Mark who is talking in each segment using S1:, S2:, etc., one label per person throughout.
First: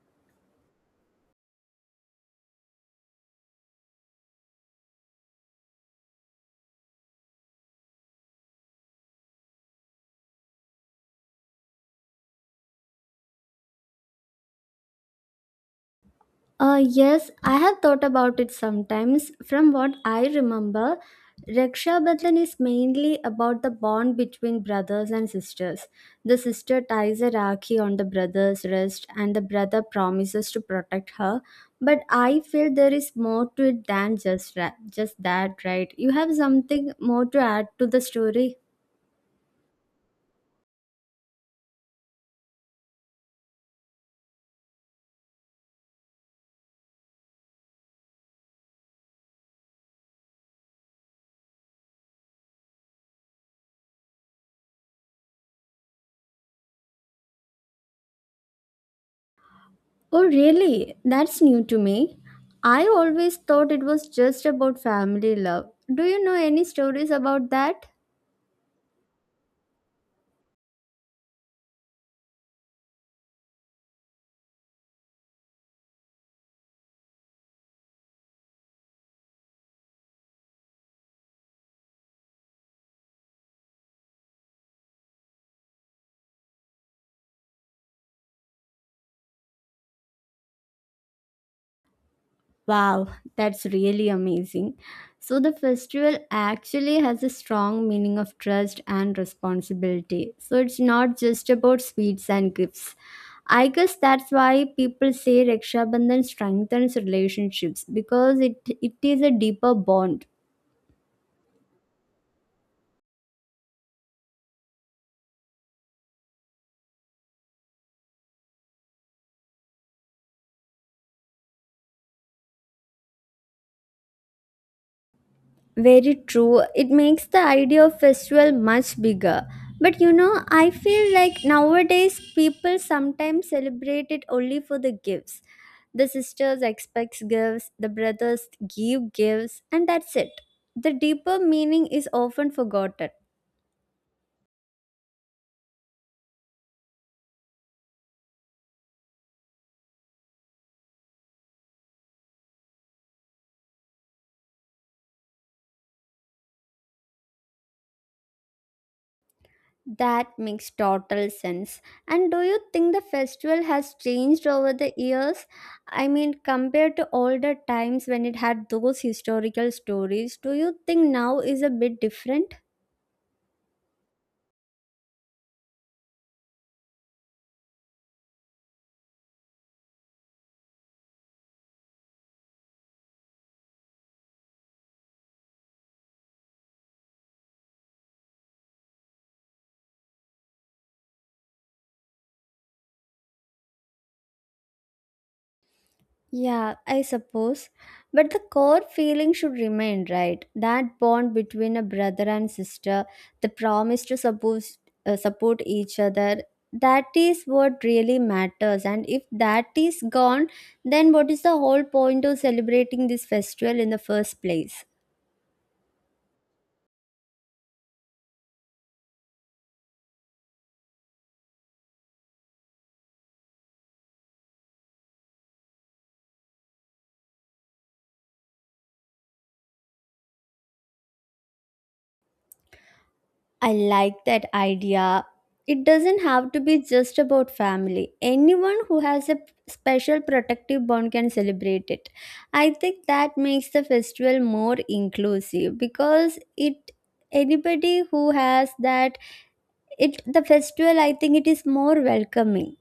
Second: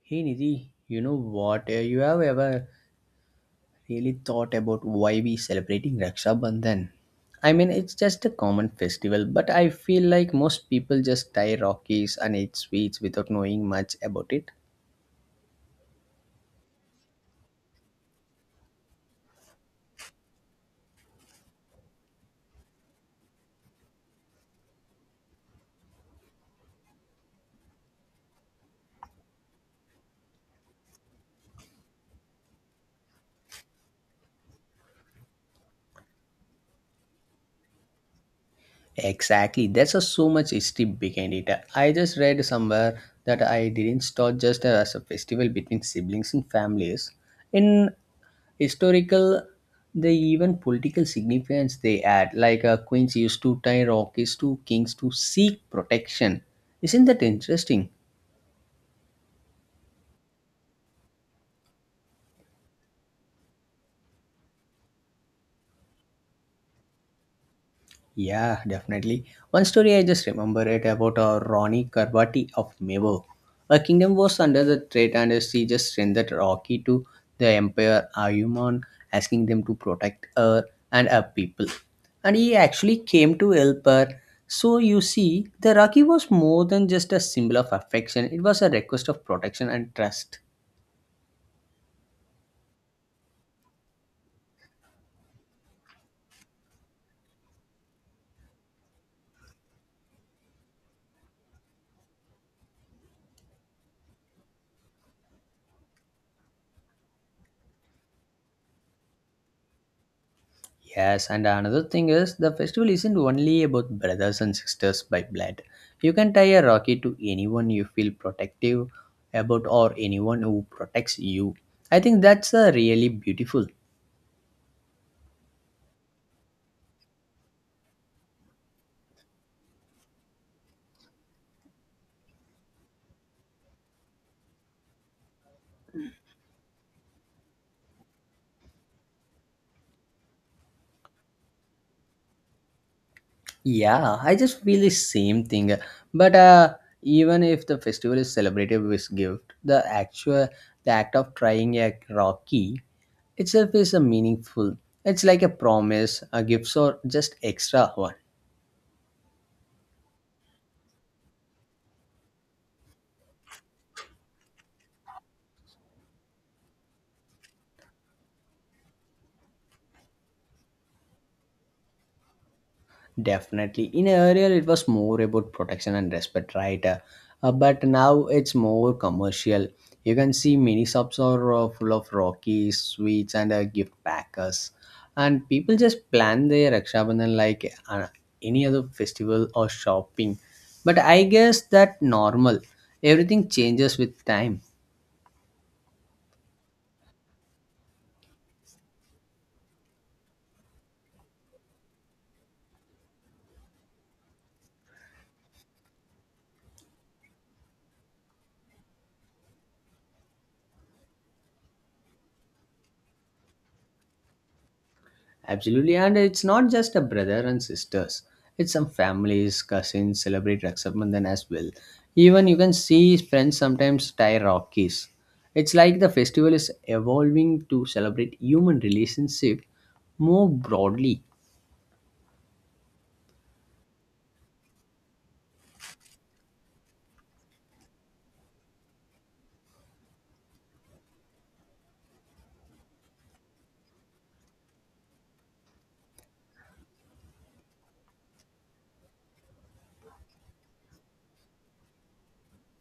S1: Hey Nidhi, you know what? You have ever really thought about why we celebrating Raksha Bandhan? I mean, it's just a common festival, but I feel like most people just tie Rockies and eat sweets without knowing much about it.
S2: Yes, I have thought about it sometimes. From what I remember, Raksha Bandhan is mainly about the bond between brothers and sisters. The sister ties a rakhi on the brother's wrist, and the brother promises to protect her. But I feel there is more to it than just that, right? You have something more to add to the story.
S1: Exactly, so much history behind it. I just read somewhere that I didn't start just as a festival between siblings and families. In historical the even political significance they add like queens used to tie rockies to kings to seek protection, isn't that interesting?
S2: Oh, really? That's new to me. I always thought it was just about family love. Do you know any stories about that?
S1: Yeah, definitely. One story I just remember it about a Ronnie Karbati of Mevo. Her kingdom was under the threat and she just sent that Rocky to the Emperor Ayuman asking them to protect her and her people. And he actually came to help her. So you see, the Rocky was more than just a symbol of affection. It was a request of protection and trust.
S2: Wow, that's really amazing. So, the festival actually has a strong meaning of trust and responsibility. So, it's not just about sweets and gifts. I guess that's why people say Raksha Bandhan strengthens relationships because it is a deeper bond.
S1: Yes, and another thing is the festival isn't only about brothers and sisters by blood. You can tie a rocket to anyone you feel protective about or anyone who protects you. I think that's really beautiful.
S2: Very true. It makes the idea of festival much bigger. But you know, I feel like nowadays people sometimes celebrate it only for the gifts. The sisters expects gifts, the brothers give gifts, and that's it. The deeper meaning is often forgotten.
S1: Yeah, I just feel the same thing. But even if the festival is celebrated with gift, the act of trying a rocky itself is a meaningful. It's like a promise, a gift, or just extra one.
S2: That makes total sense. And do you think the festival has changed over the years? I mean, compared to older times when it had those historical stories, do you think now is a bit different?
S1: Definitely. In earlier, it was more about protection and respect, right? But now it's more commercial. You can see mini shops are full of Rockies, sweets, and gift packers. And people just plan their Rakshabandhan like any other festival or shopping. But I guess that normal. Everything changes with time.
S2: Yeah, I suppose. But the core feeling should remain, right? That bond between a brother and sister, the promise to suppose support each other, that is what really matters. And if that is gone, then what is the whole point of celebrating this festival in the first place?
S1: Absolutely, and it's not just a brother and sisters. It's some families, cousins celebrate Raksha Bandhan as well. Even you can see friends sometimes tie Rockies. It's like the festival is evolving to celebrate human relationship more broadly.
S2: I like that idea. It doesn't have to be just about family. Anyone who has a special protective bond can celebrate it. I think that makes the festival more inclusive because it anybody who has that it the festival I think it is more welcoming.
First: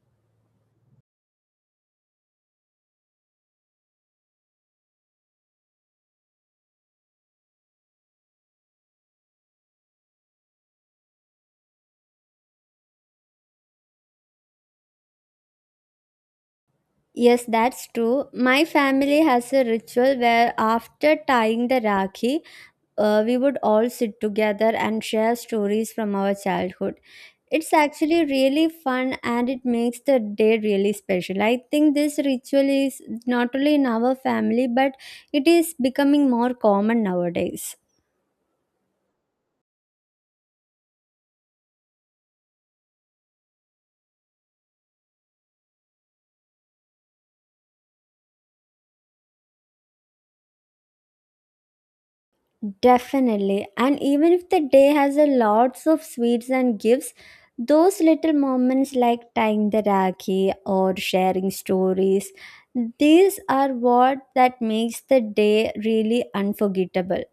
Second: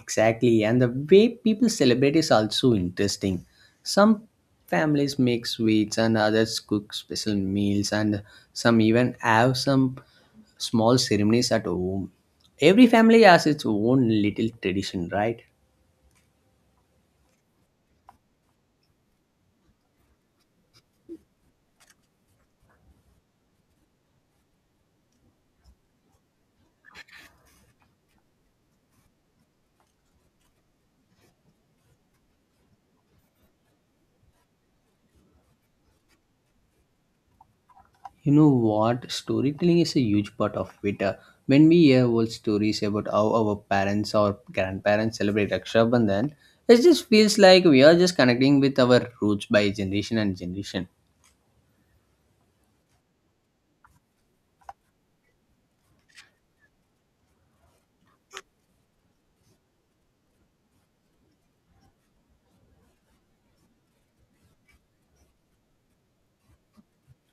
S1: Exactly, and the way people celebrate is also interesting. Some families make sweets, and others cook special meals, and some even have some small ceremonies at home. Every family has its own little tradition, right?
S2: Yes, that's true. My family has a ritual where after tying the Rakhi, we would all sit together and share stories from our childhood. It's actually really fun and it makes the day really special. I think this ritual is not only in our family but it is becoming more common nowadays.
S1: You know what? Storytelling is a huge part of it. When we hear old stories about how our parents or grandparents celebrate Raksha Bandhan, it just feels like we are just connecting with our roots by generation and generation.
S2: Definitely. And even if the day has a lots of sweets and gifts, those little moments like tying the rakhi or sharing stories, these are what that makes the day really unforgettable.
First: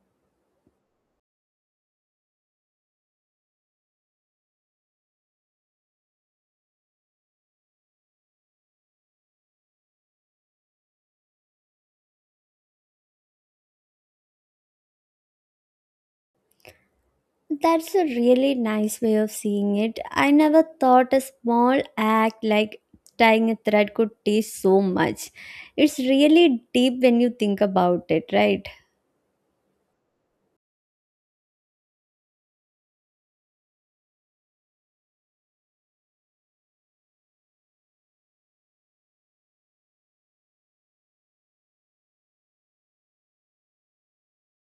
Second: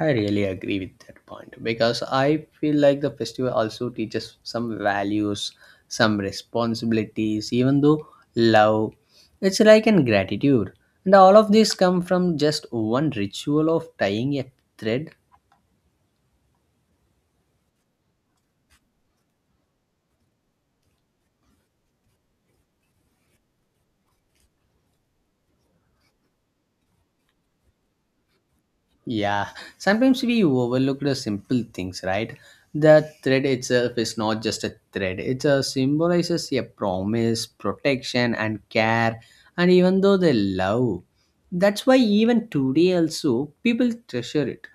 S1: I really agree with that point because I feel like the festival also teaches some values, some responsibilities, even though love, it's like an gratitude. And all of these come from just one ritual of tying a thread.
S2: That's a really nice way of seeing it. I never thought a small act like tying a thread could teach so much. It's really deep when you think about it, right?
S1: Yeah, sometimes we overlook the simple things, right? The thread itself is not just a thread, it symbolizes a promise, protection, and care, and even though they love. That's why, even today, also, people treasure it.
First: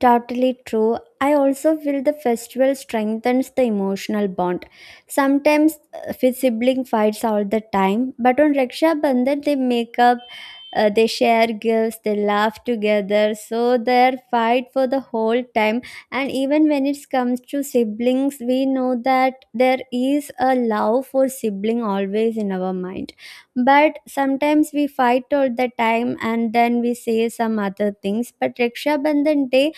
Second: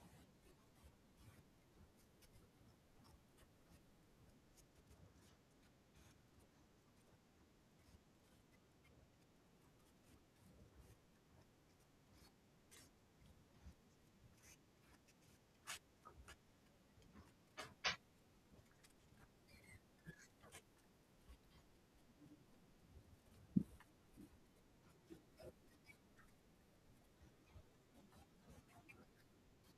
S2: Totally true. I also feel the festival strengthens the emotional bond. Sometimes with sibling fights all the time, but on Raksha Bandhan they make up, they share gifts, they laugh together. So they fight for the whole time. And even when it comes to siblings, we know that there is a love for sibling always in our mind. But sometimes we fight all the time, and then we say some other things. But Raksha Bandhan day,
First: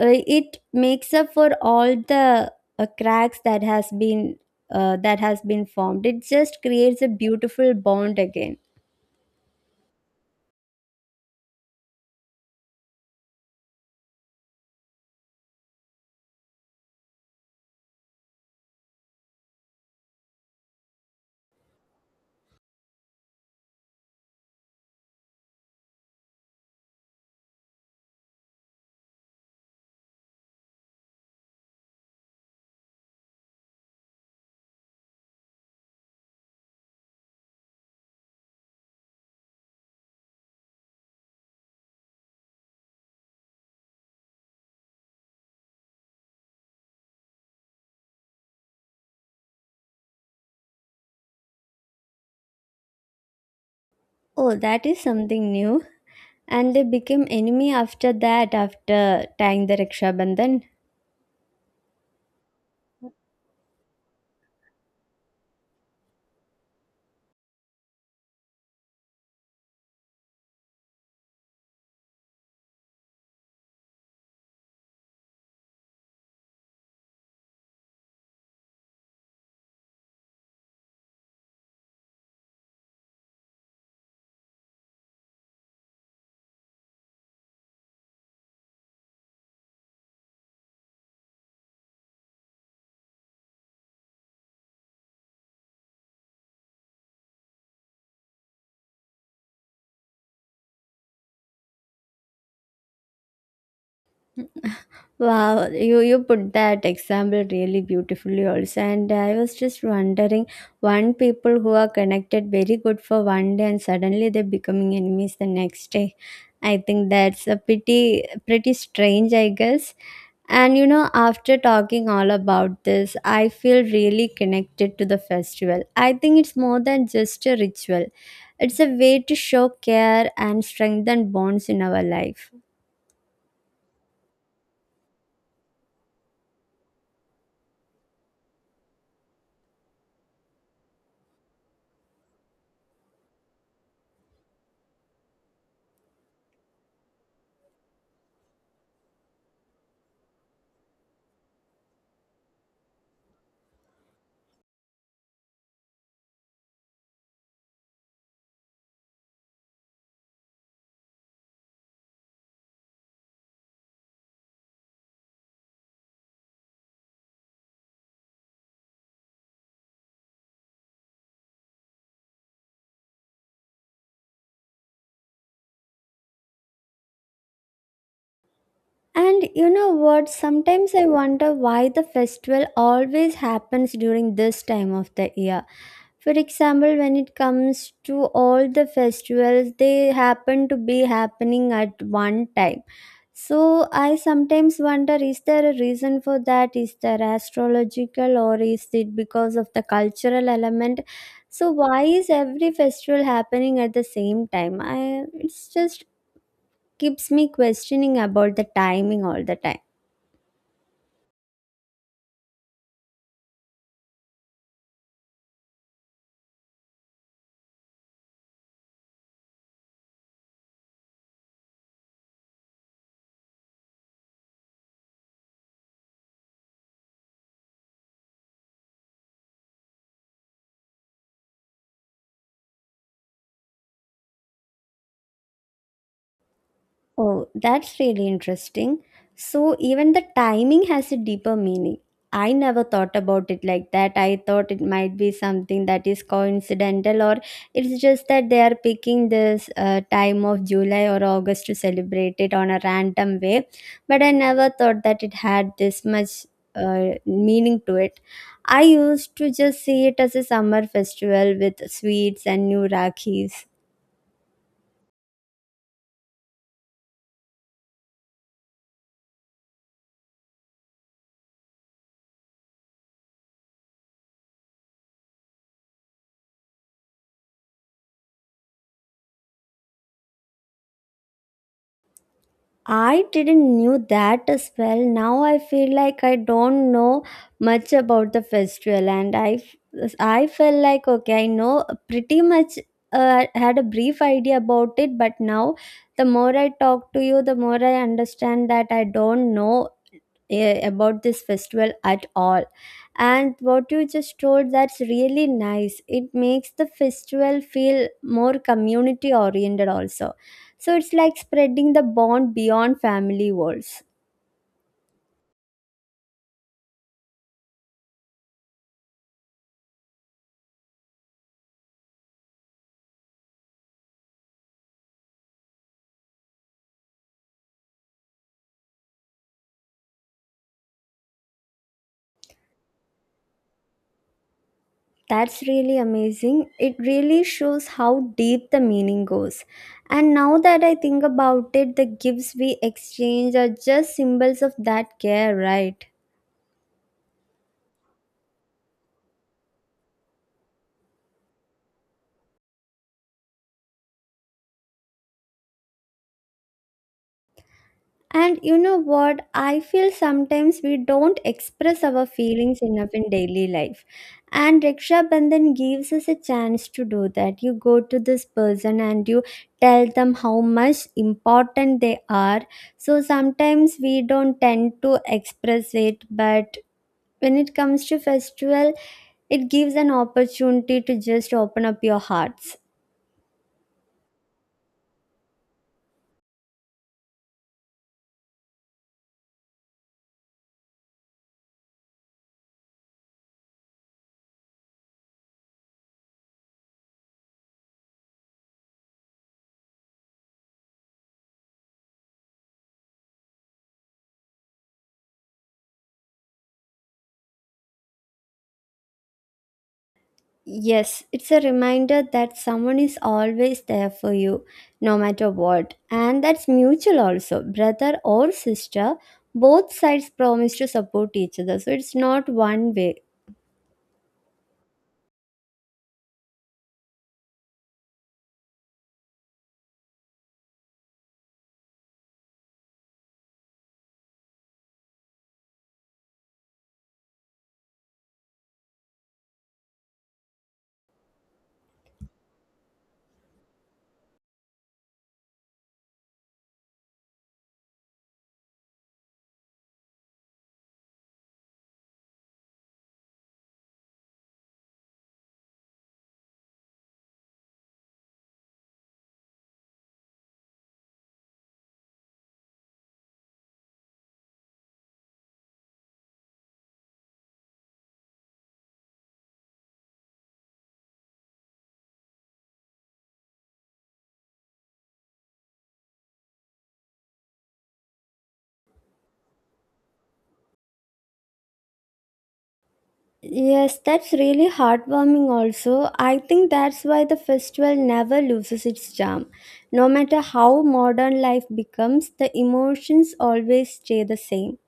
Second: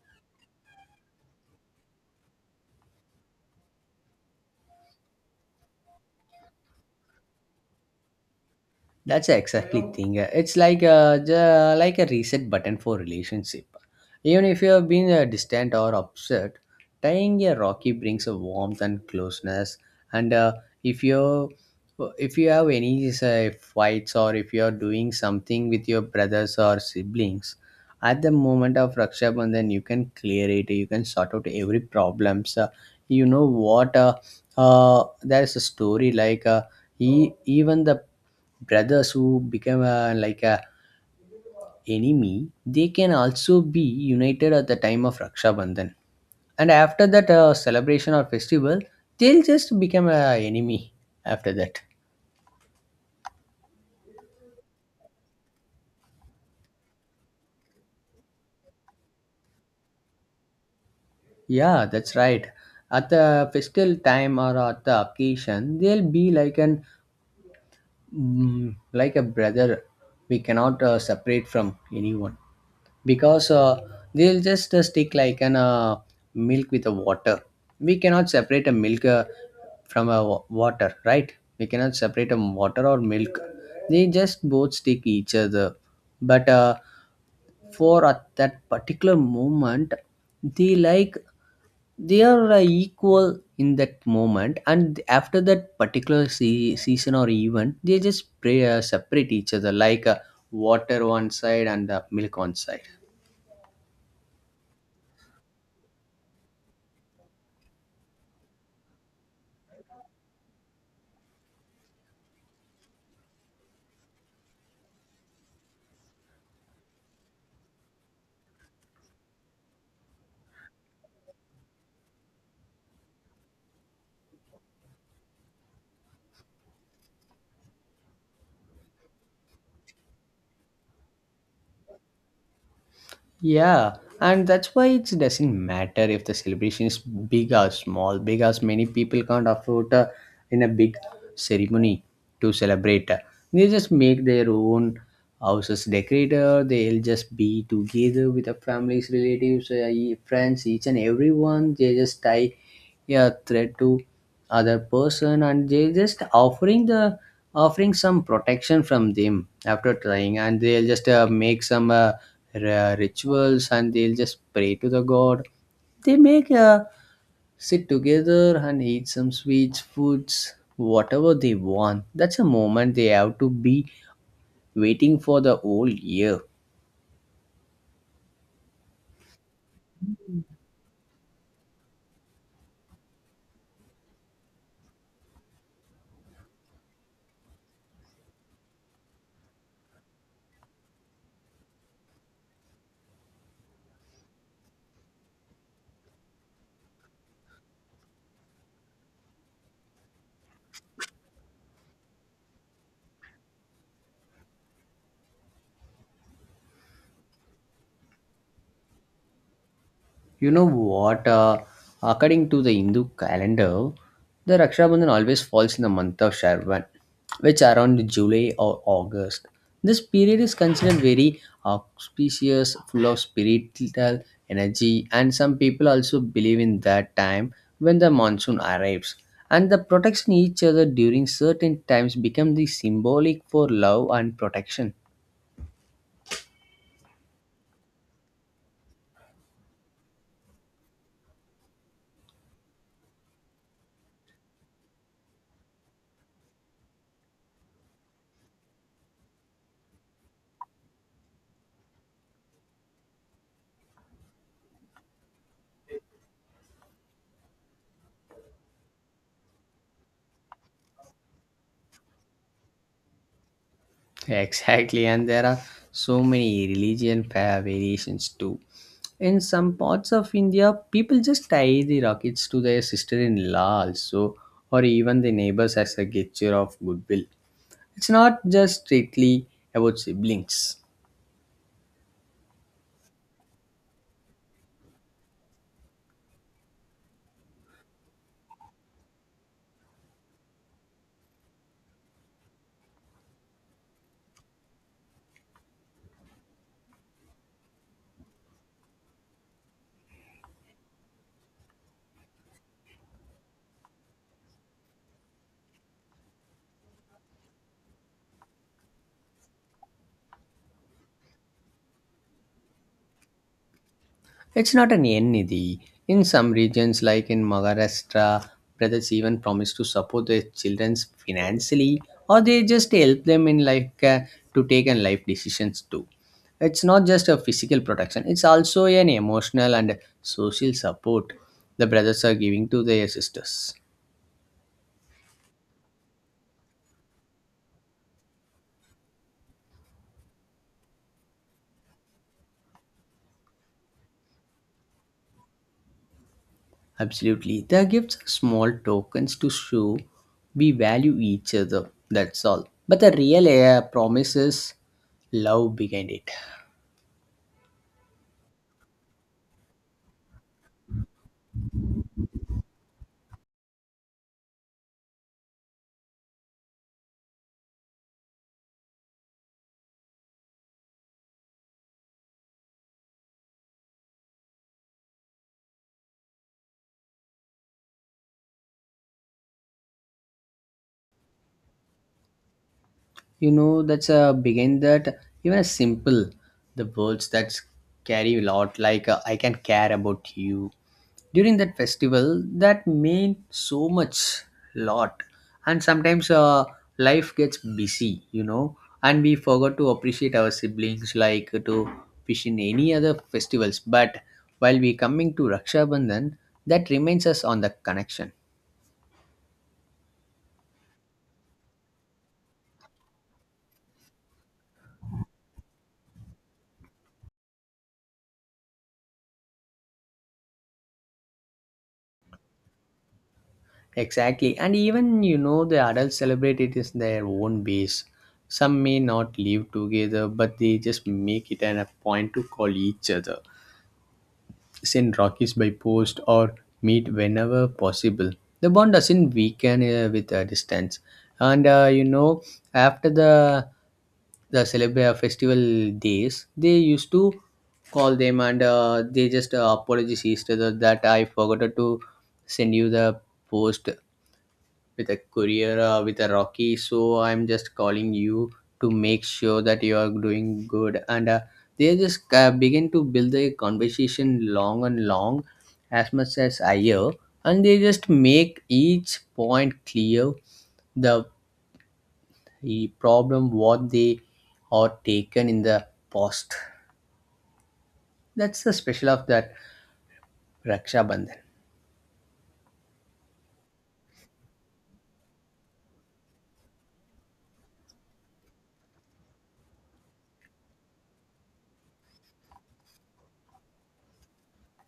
S2: it makes up for all the cracks that has been formed. It just creates a beautiful bond again.
S1: That's exactly thing. It's like a like a reset button for relationship. Even if you have been distant or upset, tying a rocky brings a warmth and closeness. And if you if you have any say, fights or if you are doing something with your brothers or siblings, at the moment of Raksha Bandhan, you can clear it. You can sort out every problems. You know what. There's a story like he even the brothers who become like a enemy, they can also be united at the time of Raksha Bandhan, and after that celebration or festival they'll just become a enemy after that.
S2: Oh, that is something new, and they became enemy after that, after tying the raksha bandhan.
S1: Yeah, that's right. At the festival time or at the occasion they'll be like an like a brother, we cannot separate from anyone because they'll just stick like an milk with a water. We cannot separate a milk from a water, right? We cannot separate a water or milk, they just both stick each other. But for at that particular moment they like they are equal in that moment, and after that particular season or event they just pray, separate each other like water one side and the milk on side.
S2: Wow, you put that example really beautifully also. And I was just wondering, one people who are connected very good for one day and suddenly they're becoming enemies the next day. I think that's a pretty strange, I guess. And you know, after talking all about this, I feel really connected to the festival. I think it's more than just a ritual. It's a way to show care and strengthen bonds in our life.
S1: Yeah, and that's why it doesn't matter if the celebration is big or small, because many people can't afford in a big ceremony to celebrate. They just make their own houses decorated. They'll just be together with the families, relatives, friends, each and everyone. They just tie a thread to other person and they just offering the offering some protection from them after trying, and they'll just make some rituals and they'll just pray to the god. They make sit together and eat some sweets foods whatever they want, that's a moment they have to be waiting for the whole year.
S2: And you know what? Sometimes I wonder why the festival always happens during this time of the year. For example, when it comes to all the festivals, they happen to be happening at one time. So I sometimes wonder, is there a reason for that? Is there astrological or is it because of the cultural element? So why is every festival happening at the same time? I, it's just keeps me questioning about the timing all the time.
S1: You know what? According to the Hindu calendar, the Raksha Bandhan always falls in the month of Shravan, which around July or August. This period is considered very auspicious, full of spiritual energy, and some people also believe in that time when the monsoon arrives. And the protection each other during certain times become the symbolic for love and protection.
S2: Oh, that's really interesting. So, even the timing has a deeper meaning. I never thought about it like that. I thought it might be something that is coincidental, or it's just that they are picking this time of July or August to celebrate it on a random way. But I never thought that it had this much meaning to it. I used to just see it as a summer festival with sweets and new rakhis.
S1: Exactly, and there are so many religion variations too. In some parts of India, people just tie the rockets to their sister-in-law also, or even the neighbors as a gesture of goodwill. It's not just strictly about siblings.
S2: I didn't knew that as well. Now I feel like I don't know much about the festival, and I felt like okay, I know pretty much. Had a brief idea about it, but now the more I talk to you, the more I understand that I don't know about this festival at all. And what you just told, that's really nice. It makes the festival feel more community oriented also. So it's like spreading the bond beyond family walls.
S1: It's not an N Nidhi. In some regions, like in Maharashtra, brothers even promise to support their children financially, or they just help them in like to take and life decisions too. It's not just a physical protection; it's also an emotional and social support the brothers are giving to their sisters.
S2: That's really amazing. It really shows how deep the meaning goes. And now that I think about it, the gifts we exchange are just symbols of that care, right?
S1: Absolutely, the gifts are small tokens to show we value each other. That's all. But the real promise is love behind it.
S2: And you know what? I feel sometimes we don't express our feelings enough in daily life. And Raksha Bandhan gives us a chance to do that. You go to this person and you tell them how much important they are. So sometimes we don't tend to express it, but when it comes to festival, it gives an opportunity to just open up your hearts.
S1: You know that's a begin that even a simple the words that carry a lot, like I can care about you during that festival, that mean so much lot. And sometimes life gets busy, you know, and we forgot to appreciate our siblings like to fish in any other festivals. But while we coming to Raksha Bandhan, that remains us on the connection.
S2: Yes, it's a reminder that someone is always there for you, no matter what. And that's mutual also. Brother or sister, both sides promise to support each other. So it's not one way.
S1: Exactly. And even, you know, the adults celebrate it in their own ways. Some may not live together, but they just make it an a point to call each other, send rockets by post, or meet whenever possible. The bond doesn't weaken with a distance. And you know, after the celebra festival days, they used to call them and they just apologize each other that I forgot to send you the post with a career with a rocky, so I'm just calling you to make sure that you are doing good. And they just begin to build the conversation long and long as much as I hear, and they just make each point clear the, the problem what they are taken in the past, that's the special of that Raksha Bandhan.
S2: Yes, that's really heartwarming also. I think that's why the festival never loses its charm. No matter how modern life becomes, the emotions always stay the same.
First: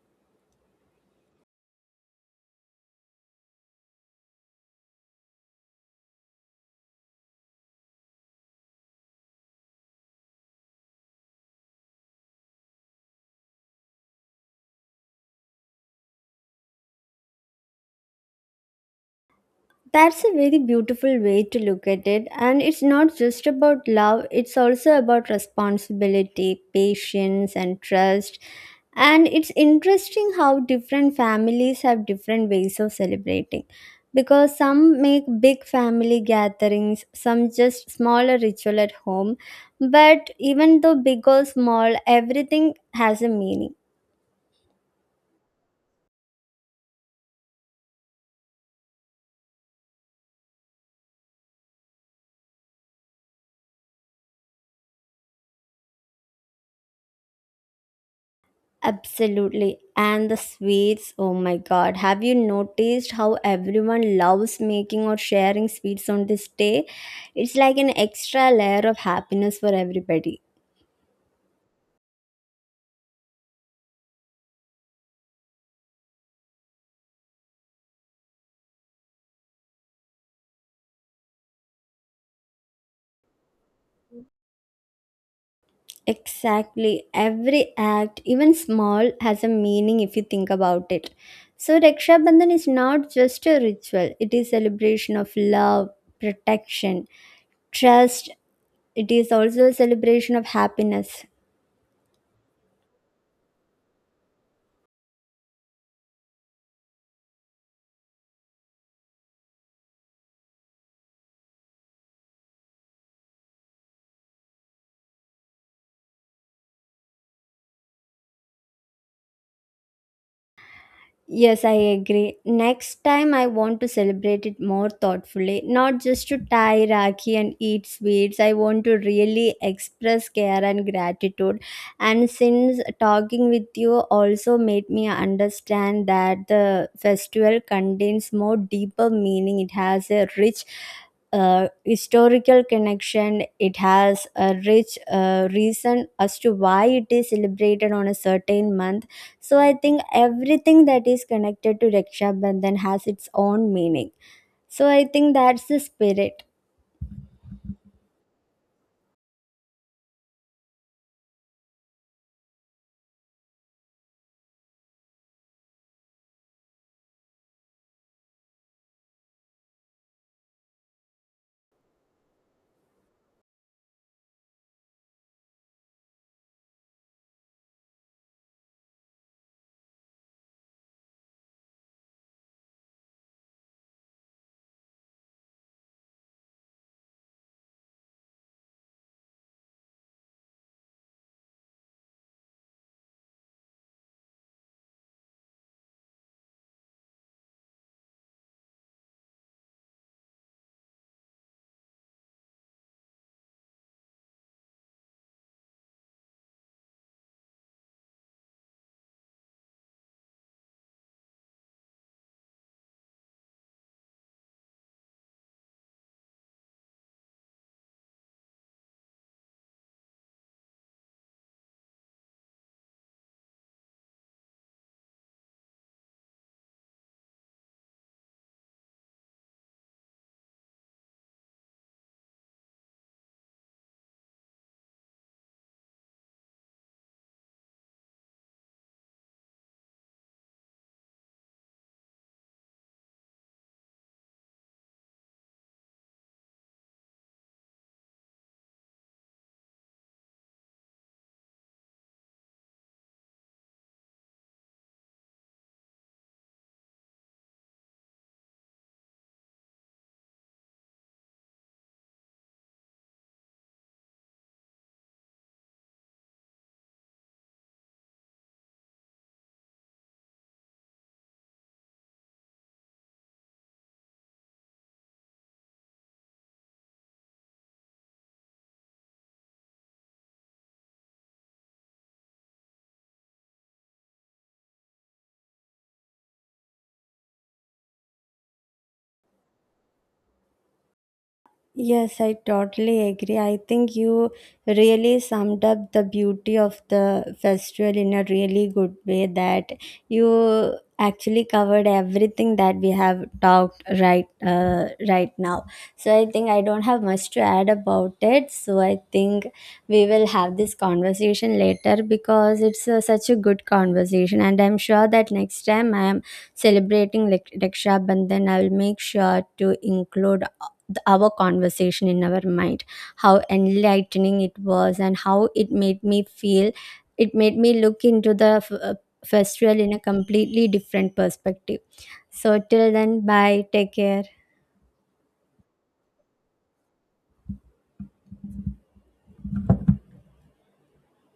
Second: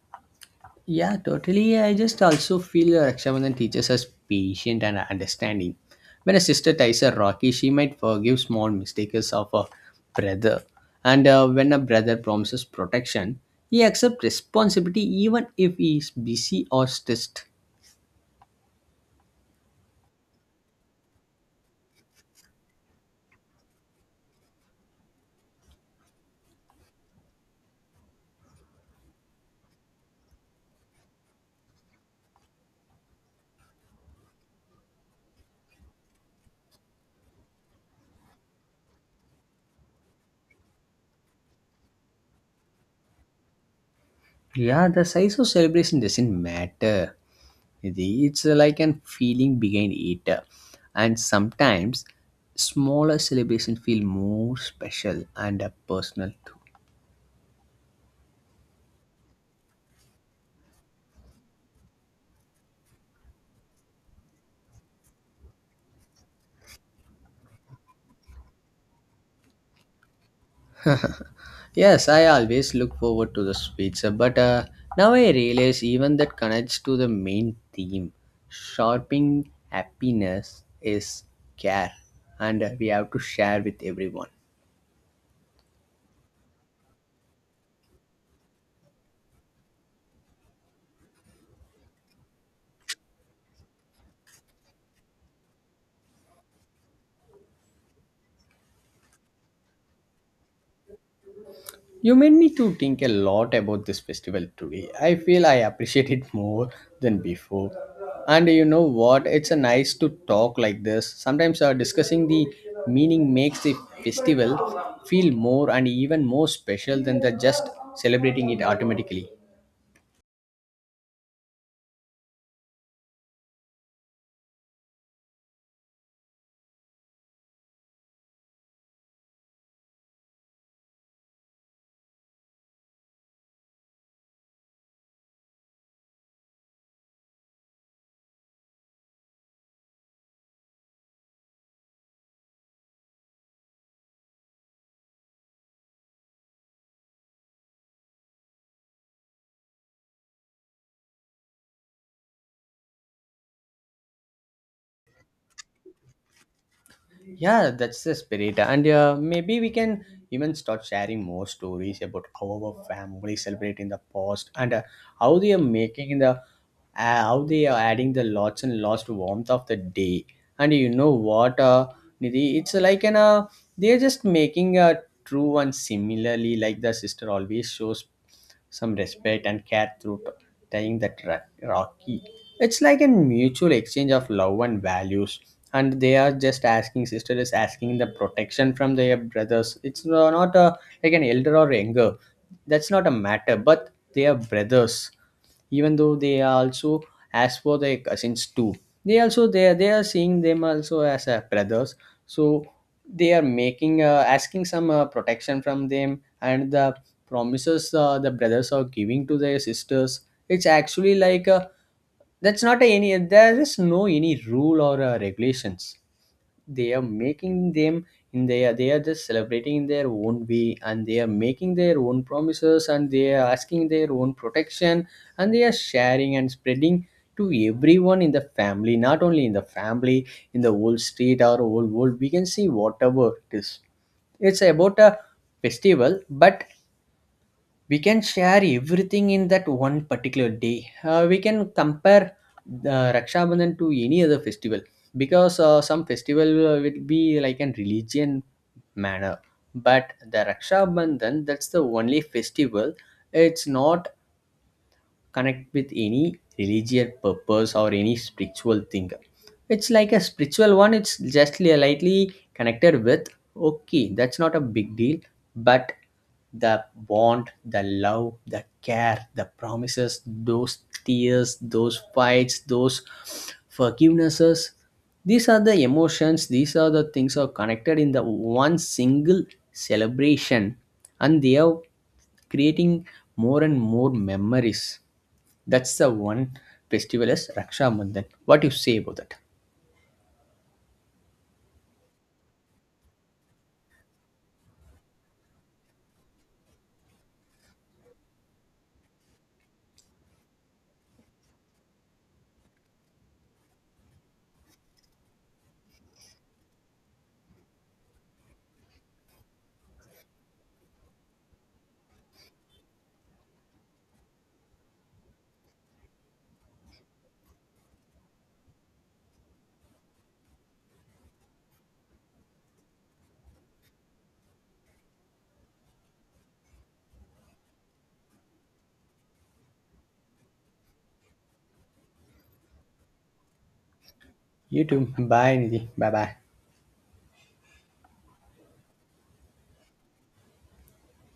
S1: Yeah, totally. I just also feel Rakshabandhan teaches us patience and understanding. When a sister ties a Rocky, she might forgive small mistakes of a brother. And when a brother promises protection, he accepts responsibility even if he is busy or stressed.
S2: That's a very beautiful way to look at it. And it's not just about love, it's also about responsibility, patience, and trust. And it's interesting how different families have different ways of celebrating. Because some make big family gatherings, some just smaller ritual at home. But even though big or small, everything has a meaning.
S1: Yeah, the size of celebration doesn't matter. It's like an feeling behind it. And sometimes smaller celebration feel more special and personal too.
S2: Absolutely. And the sweets, oh my god. Have you noticed how everyone loves making or sharing sweets on this day? It's like an extra layer of happiness for everybody.
S1: Yes, I always look forward to the speech, pizza, but now I realize even that connects to the main theme. Shopping happiness is care, and we have to share with everyone.
S2: Exactly. Every act, even small, has a meaning if you think about it. So Raksha Bandhan is not just a ritual, it is celebration of love, protection, trust. It is also a celebration of happiness.
S1: You made me to think a lot about this festival today. I feel I appreciate it more than before. And you know what? It's a nice to talk like this. Sometimes discussing the meaning makes the festival feel more and even more special than the just celebrating it automatically.
S2: Yes, I agree. Next time, I want to celebrate it more thoughtfully, not just to tie Rakhi and eat sweets. I want to really express care and gratitude. And since talking with you also made me understand that the festival contains more deeper meaning, it has a rich historical connection. It has a rich reason as to why it is celebrated on a certain month, so I think everything that is connected to Raksha Bandhan has its own meaning. So I think that's the spirit.
S1: Yeah, that's the spirit. And maybe we can even start sharing more stories about how our family celebrate in the past and how they are making the how they are adding the lots and lost warmth of the day. And you know what, Nidhi, it's like an they're just making a true one, similarly like the sister always shows some respect and care through tying that rocky. It's like a mutual exchange of love and values. And they are just asking, sister is asking the protection from their brothers. It's not a, like an elder or younger. That's not a matter, but they are brothers, even though they are also as for their cousins too, they also they are seeing them also as brothers. So they are making asking some protection from them, and the promises the brothers are giving to their sisters. It's actually like that's not any, there is no any rule or regulations they are making them in their. They are just celebrating in their own way and they are making their own promises and they are asking their own protection, and they are sharing and spreading to everyone in the family, not only in the family, in the whole street or whole world. We can see whatever it is, it's about a festival, but we can share everything in that one particular day. We can compare the Raksha Bandhan to any other festival, because some festival will be like an religion manner, but the Raksha Bandhan, that's the only festival. It's not connect with any religious purpose or any spiritual thing. It's like a spiritual one. It's just lightly connected with okay. That's not a big deal, but the bond, the love, the care, the promises, those tears, those fights, those forgivenesses. These are the emotions, these are the things are connected in the one single celebration, and they are creating more and more memories. That's the one festival is Raksha Bandhan. What you say about that?
S2: Yes, I totally agree. I think you really summed up the beauty of the festival in a really good way, that you actually covered everything that we have talked right now. So I think I don't have much to add about it. So I think we will have this conversation later because it's such a good conversation and I'm sure that next time I am celebrating Raksha Bandhan I will make sure to include our conversation in our mind, how enlightening it was and how it made me feel, it made me look into the festival in a completely different perspective. So till then, bye, take care.
S1: You too. Bye, Nidhi. Bye bye.